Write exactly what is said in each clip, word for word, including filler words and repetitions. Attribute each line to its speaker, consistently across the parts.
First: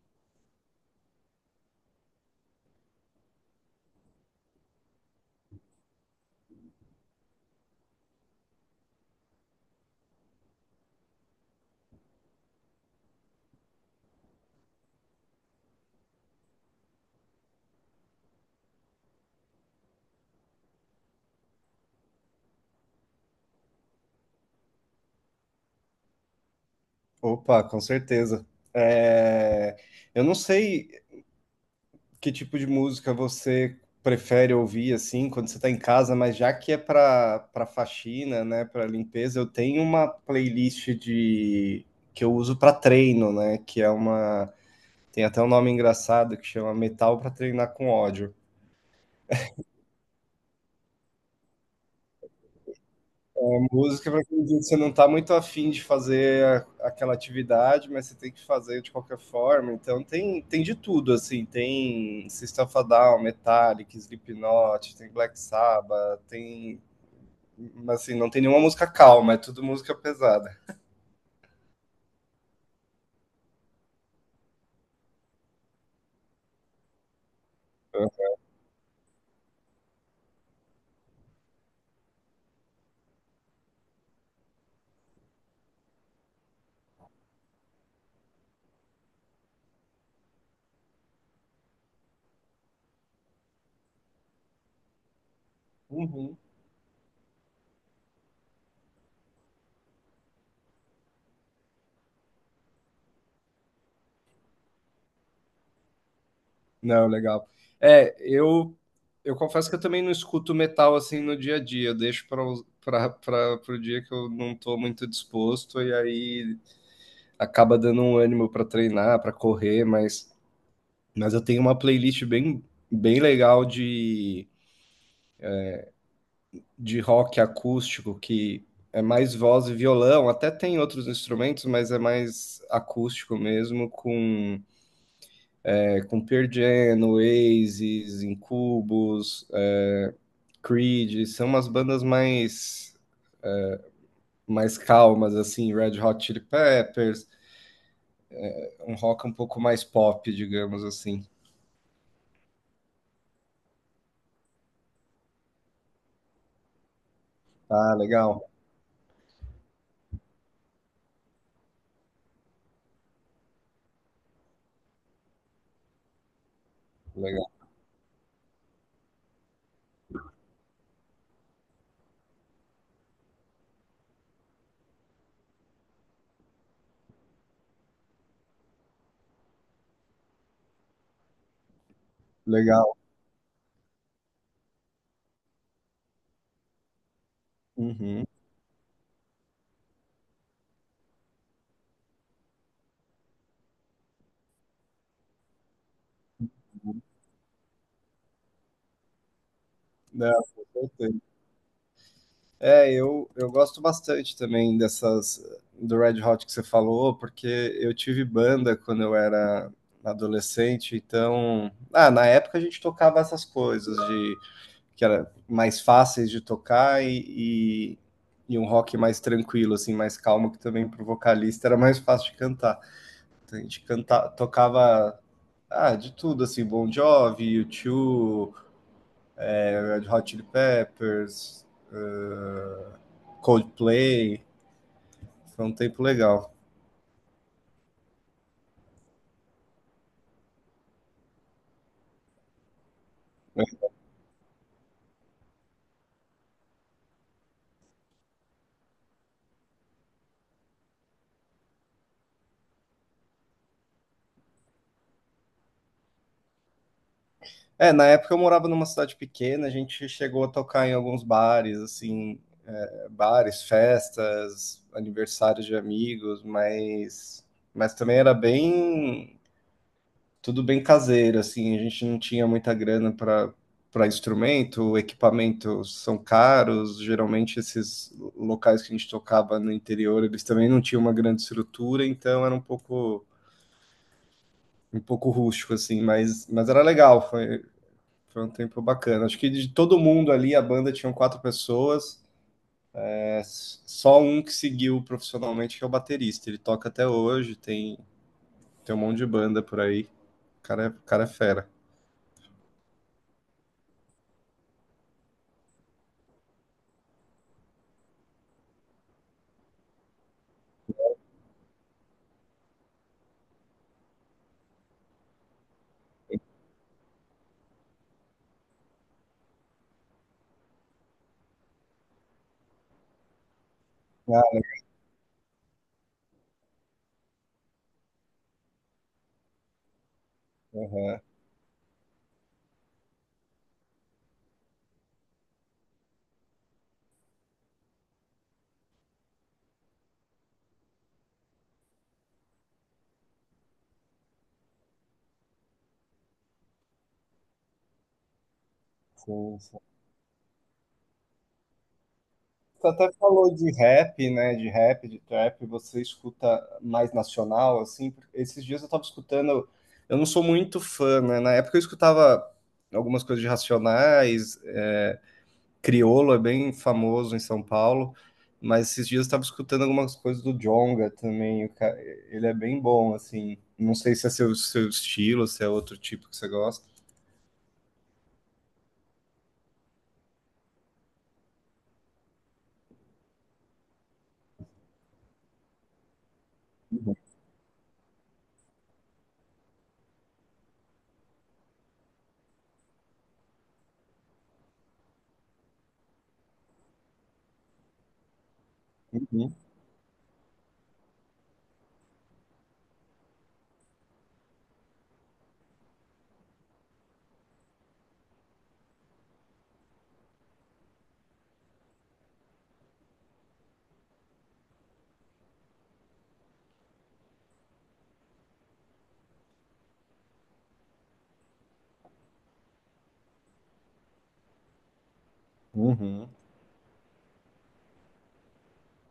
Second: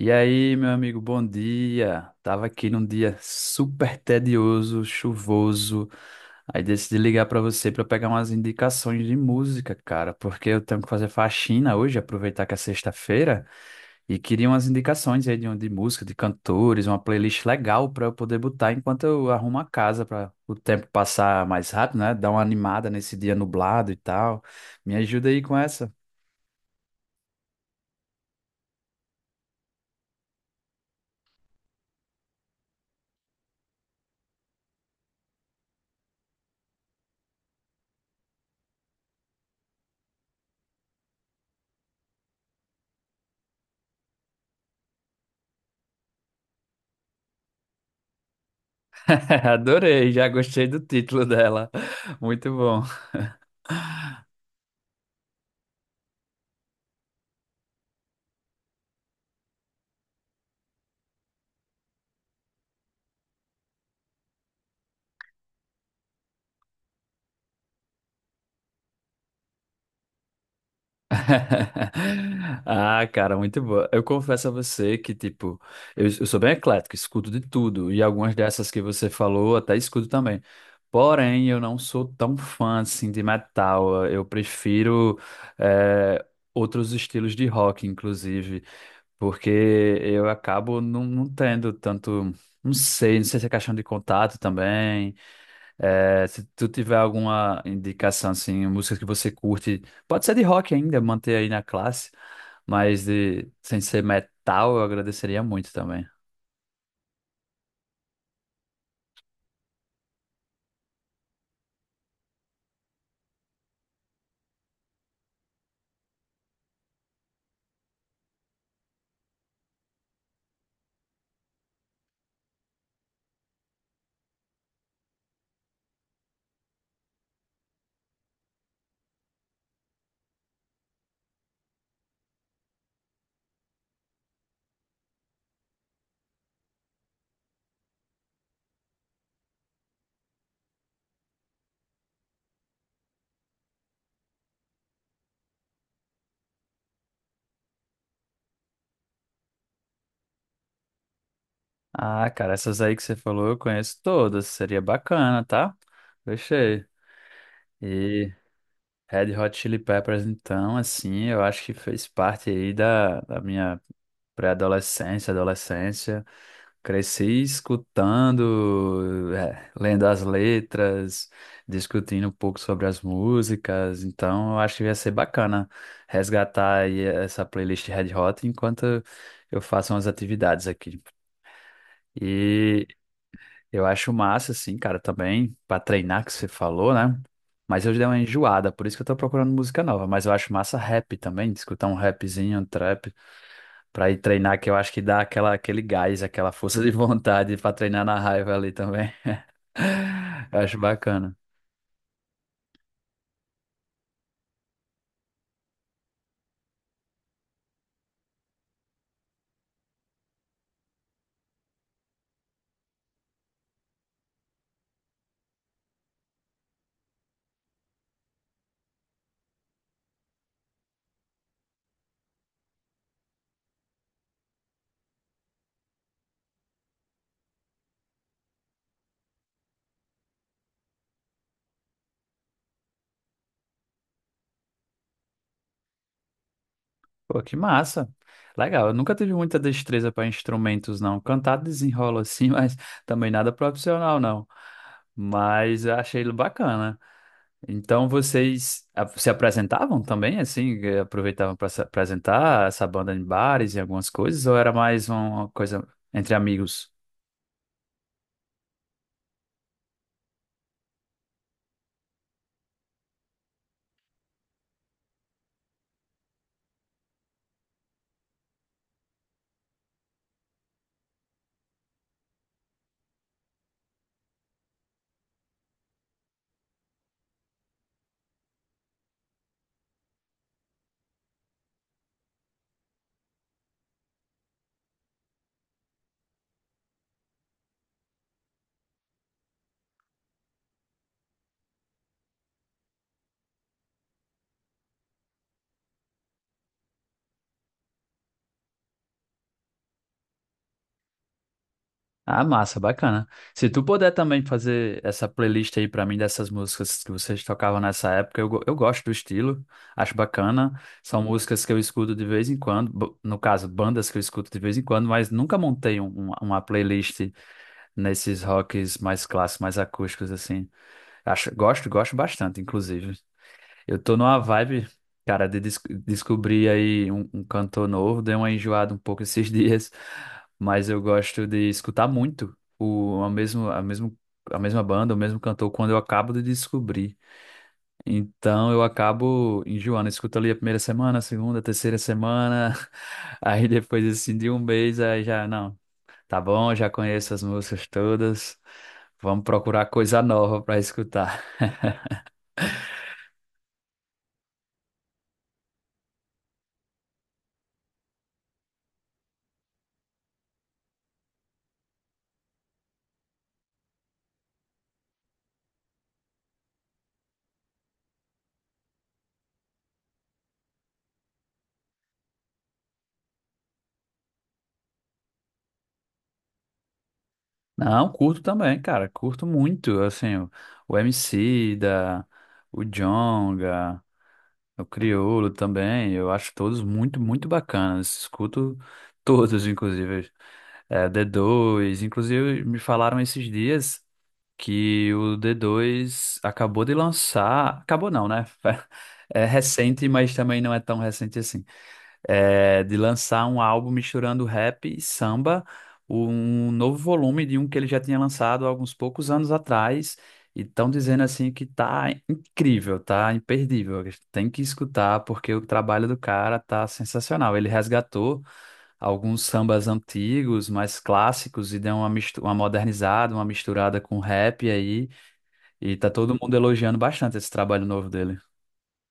Speaker 1: E aí, meu amigo, bom dia. Tava aqui num dia super tedioso, chuvoso. Aí decidi ligar pra você pra pegar umas indicações de música, cara, porque eu tenho que fazer faxina hoje, aproveitar que é sexta-feira, e queria umas indicações aí de, um, de música, de cantores, uma playlist legal pra eu poder botar enquanto eu arrumo a casa pra o tempo passar mais rápido, né? Dar uma animada nesse dia nublado e tal. Me ajuda aí com essa.
Speaker 2: Opa, com certeza. É, eu não sei que tipo de música você prefere ouvir assim quando você está em casa, mas já que é para para faxina, né, para limpeza, eu tenho uma playlist de que eu uso para treino, né, que é uma tem até um nome engraçado que chama Metal para treinar com ódio.
Speaker 1: Adorei, já gostei do título dela. Muito bom.
Speaker 2: É, música para aquele dia que você não está muito afim de fazer a aquela atividade, mas você tem que fazer de qualquer forma, então tem tem de tudo, assim, tem System of a Down, Metallica, Slipknot, tem Black Sabbath, tem mas, assim, não tem nenhuma música calma, é tudo música pesada.
Speaker 1: Ah, cara, muito boa. Eu confesso a você que, tipo, eu, eu sou bem eclético, escuto de tudo, e algumas dessas que você falou até escuto também. Porém, eu não sou tão fã, assim, de metal. Eu prefiro, eh, outros estilos de rock, inclusive, porque eu acabo não, não tendo tanto, não sei, não sei se é questão de contato também, é,
Speaker 2: Uhum.
Speaker 1: se tu tiver alguma indicação, assim, músicas que você curte, pode ser de rock ainda, manter aí na classe, mas de, sem ser metal, eu agradeceria muito também.
Speaker 2: Não, legal. É, eu eu confesso que eu também não escuto metal, assim, no dia a dia, eu deixo para para pra para o dia que eu não estou muito disposto, e aí acaba dando um ânimo para treinar, para correr, mas, mas eu tenho uma playlist bem, bem legal de, de rock acústico, que é mais voz e violão, até tem outros instrumentos, mas é mais acústico mesmo, com, é, com Pearl Jam, Oasis, Incubus, é, Creed, são umas bandas mais, mais calmas, assim, Red Hot Chili Peppers, um rock um pouco mais pop, digamos assim.
Speaker 1: Ah, cara, essas aí que você falou eu conheço todas, seria bacana, tá? Gostei.
Speaker 2: Ah,
Speaker 1: E
Speaker 2: legal,
Speaker 1: Red Hot Chili Peppers, então, assim, eu acho que fez parte aí da, da minha pré-adolescência, adolescência. Cresci
Speaker 2: legal,
Speaker 1: escutando, é, lendo as letras, discutindo um pouco sobre as músicas, então eu acho que ia ser bacana resgatar aí essa playlist Red Hot enquanto eu faço umas atividades aqui. E
Speaker 2: legal.
Speaker 1: eu acho massa, assim, cara, também, para treinar que você falou, né? Mas eu já dei uma
Speaker 2: Uhum.
Speaker 1: enjoada, por isso que eu tô procurando música nova, mas eu acho massa rap também, escutar um rapzinho, um trap. Pra ir treinar, que eu acho que dá aquela, aquele gás, aquela força de vontade pra treinar na raiva ali também.
Speaker 2: Não,
Speaker 1: Eu
Speaker 2: com
Speaker 1: acho
Speaker 2: certeza.
Speaker 1: bacana.
Speaker 2: É, eu, eu gosto bastante também dessas do Red Hot que você falou, porque eu tive banda quando eu era adolescente, então, ah, na época a gente tocava essas coisas de que era mais fáceis de tocar e, e, e um rock mais tranquilo, assim, mais calmo, que também pro vocalista era mais fácil de cantar. Então, a gente canta, tocava ah, de tudo, assim, Bon Jovi, U dois, Red Hot Chili Peppers, Coldplay. Foi um tempo legal.
Speaker 1: Pô, que massa. Legal, eu nunca tive muita destreza para instrumentos, não. Cantar desenrola assim, mas também nada profissional, não. Mas eu achei ele bacana. Então vocês ah, se apresentavam também, assim, eh, aproveitavam para se apresentar essa banda em bares e algumas coisas, ou era mais uma coisa entre amigos?
Speaker 2: É, na época eu morava numa cidade pequena, a gente chegou a tocar em alguns bares, assim, é, bares, festas, aniversários de amigos, mas, mas também era bem, tudo bem caseiro, assim, a gente não tinha muita grana para para instrumento, equipamentos são caros, geralmente esses locais que a gente tocava no interior, eles também não tinham uma grande estrutura, então era um pouco um pouco rústico assim, mas mas era legal. Foi Foi um tempo bacana. Acho que de todo mundo ali, a banda tinha quatro pessoas. É, só um que seguiu profissionalmente, que é o baterista. Ele toca até hoje, tem, tem um monte de banda por aí. O cara é, o cara é fera.
Speaker 1: Ah, massa, bacana. Se tu puder também fazer essa playlist aí pra mim dessas músicas que vocês tocavam nessa época, eu, go- eu gosto do estilo, acho bacana. São músicas que eu escuto de vez em quando, bo- no caso, bandas que eu escuto de vez em quando, mas nunca montei um- um- uma playlist nesses rocks mais clássicos, mais acústicos, assim. Acho, gosto, gosto bastante, inclusive. Eu tô numa
Speaker 2: Ah,
Speaker 1: vibe, cara, de des- descobrir aí um, um cantor novo. Dei uma enjoada um pouco esses dias, mas eu
Speaker 2: aham,
Speaker 1: gosto de escutar muito o, a mesmo, a mesmo, a mesma banda, o mesmo cantor, quando eu acabo de descobrir. Então eu acabo enjoando. Eu escuto ali a primeira semana, a segunda, a terceira semana, aí depois assim de um mês, aí já, não, tá bom, já conheço as músicas todas. Vamos
Speaker 2: sim, sim.
Speaker 1: procurar coisa nova pra escutar.
Speaker 2: Você até falou de rap, né? De rap, de trap, você escuta mais nacional, assim. Esses dias eu tava escutando. Eu não sou muito fã, né? Na época eu escutava algumas coisas de Racionais, Criolo é bem famoso em São Paulo, mas esses dias eu estava escutando algumas coisas do Djonga também. o ca- Ele é bem bom, assim. Não sei se é seu, seu estilo, se é outro tipo que você gosta.
Speaker 1: Não, curto também, cara. Curto muito, assim, o, o Emicida, o Djonga, o Criolo também. Eu acho todos muito, muito bacanas. Escuto todos, inclusive. É, d dois inclusive me falaram esses dias que o d dois acabou de lançar... Acabou não, né? É
Speaker 2: Uhum,
Speaker 1: recente, mas também não é tão recente assim é, de lançar um álbum misturando rap e samba, um novo volume de um que ele já tinha lançado há alguns poucos anos atrás. E estão dizendo assim que tá incrível, tá imperdível. Tem que escutar porque o trabalho do cara tá sensacional. Ele resgatou alguns sambas antigos, mais clássicos, e deu uma, mistu- uma modernizada, uma misturada com rap aí. E tá
Speaker 2: uhum.
Speaker 1: todo mundo elogiando bastante esse trabalho novo dele. Não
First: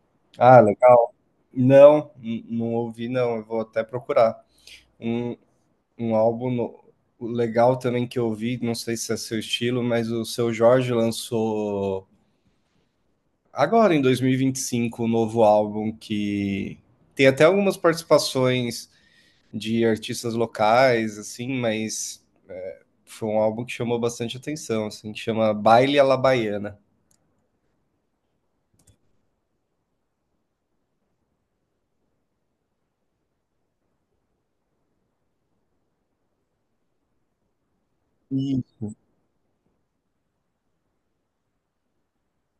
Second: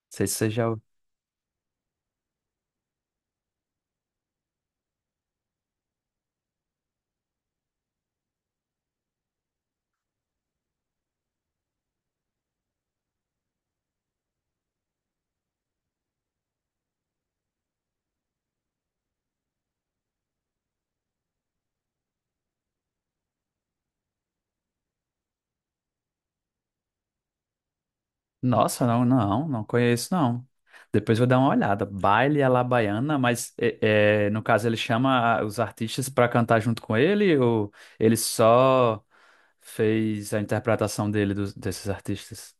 Speaker 1: sei se você
Speaker 2: Ah,
Speaker 1: já.
Speaker 2: legal. Não, n- não ouvi, não. Eu vou até procurar. Um, um álbum no- legal também que eu ouvi, não sei se é seu estilo, mas o Seu Jorge lançou agora em dois mil e e vinte e cinco um novo álbum que tem até algumas participações de artistas locais, assim, mas é, foi um álbum que chamou bastante atenção, assim, que chama Baile à la Baiana.
Speaker 1: Nossa, não, não, não conheço, não. Depois vou dar uma olhada. Baile Alabaiana, mas é, é, no caso ele chama a- os artistas para cantar junto com ele ou ele
Speaker 2: E
Speaker 1: só fez a interpretação dele dos- desses artistas?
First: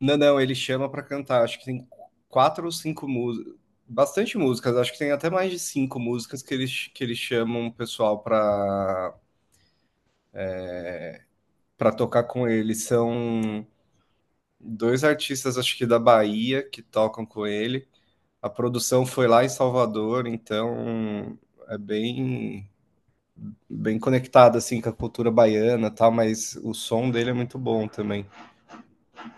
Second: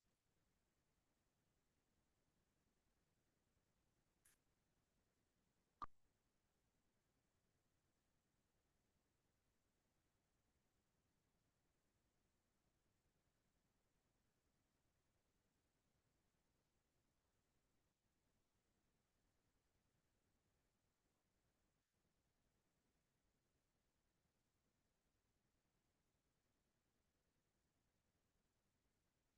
Speaker 2: Não, não, ele chama para cantar, acho que tem quatro ou cinco músicas, bastante músicas, acho que tem até mais de cinco músicas que eles, que eles, chamam o pessoal para para tocar com ele. São dois artistas, acho que da Bahia, que tocam com ele. A produção foi lá em Salvador, então é bem bem conectado assim com a cultura baiana, e tal, mas o som dele é muito bom também.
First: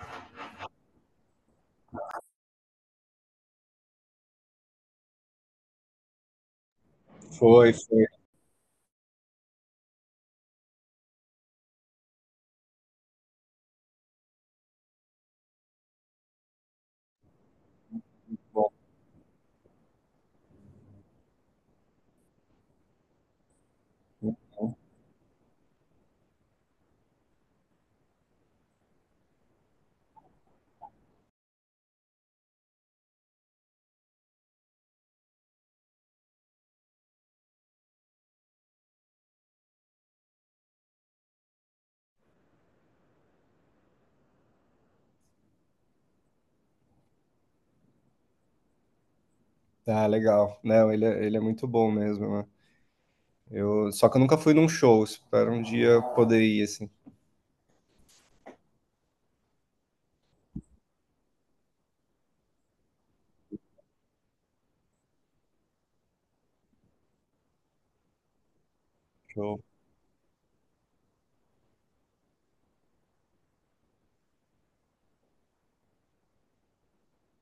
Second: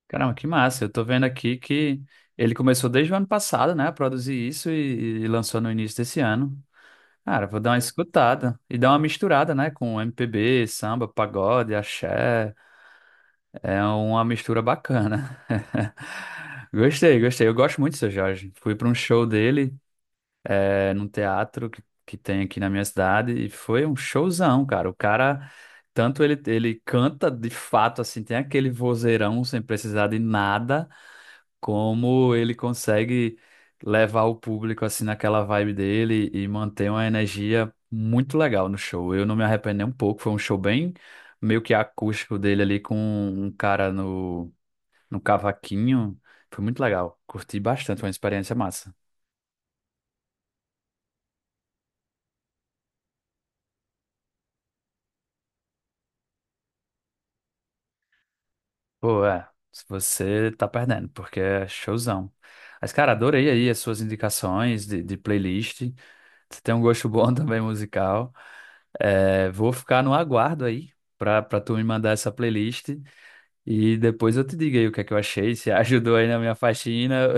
Speaker 1: Caramba, que massa. Eu tô vendo aqui que ele começou desde o ano passado, né, a produzir isso e, e lançou no início desse ano. Cara, vou dar
Speaker 2: Foi,
Speaker 1: uma
Speaker 2: foi
Speaker 1: escutada e dar uma misturada, né, com M P B, samba, pagode, axé. É uma mistura bacana. Gostei, gostei. Eu gosto muito do seu Jorge.
Speaker 2: bom.
Speaker 1: Fui para um show dele, é, num teatro que, que tem aqui na minha cidade, e foi um showzão, cara. O cara, tanto ele, ele canta de fato, assim, tem aquele vozeirão sem precisar de nada, como ele consegue levar o público, assim, naquela vibe dele e manter uma energia muito legal no show. Eu não me arrependi nem um pouco, foi um show bem meio que acústico dele ali com um cara no no cavaquinho. Foi muito legal. Curti bastante, foi uma experiência massa.
Speaker 2: Ah, legal. Não, ele é, ele é muito bom mesmo, né? Eu, só que eu nunca fui num show, espero um dia poder ir assim.
Speaker 1: Pô, é. Se você tá perdendo, porque é showzão. Mas, cara, adorei aí as suas indicações de, de playlist. Você tem um gosto bom também musical. É,
Speaker 2: Show.
Speaker 1: vou ficar no aguardo aí pra, pra tu me mandar essa playlist e depois eu te digo aí o que é que eu achei, se ajudou aí na minha faxina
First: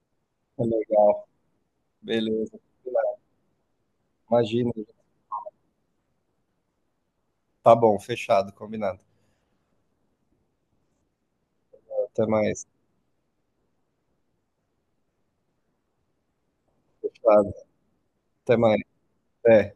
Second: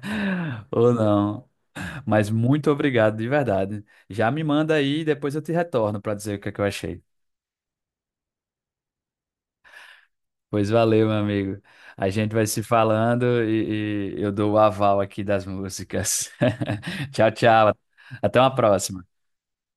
Speaker 1: ou não. Mas
Speaker 2: Beleza.
Speaker 1: muito obrigado, de verdade. Já me
Speaker 2: Imagina.
Speaker 1: manda aí e depois eu te retorno pra dizer o que é que eu achei.
Speaker 2: Tá bom, fechado, combinado.
Speaker 1: Pois valeu, meu amigo. A
Speaker 2: Até
Speaker 1: gente vai se
Speaker 2: mais.
Speaker 1: falando e, e eu dou o aval aqui das músicas. Tchau,
Speaker 2: Fechado.
Speaker 1: tchau. Até uma
Speaker 2: Até mais.
Speaker 1: próxima.
Speaker 2: É.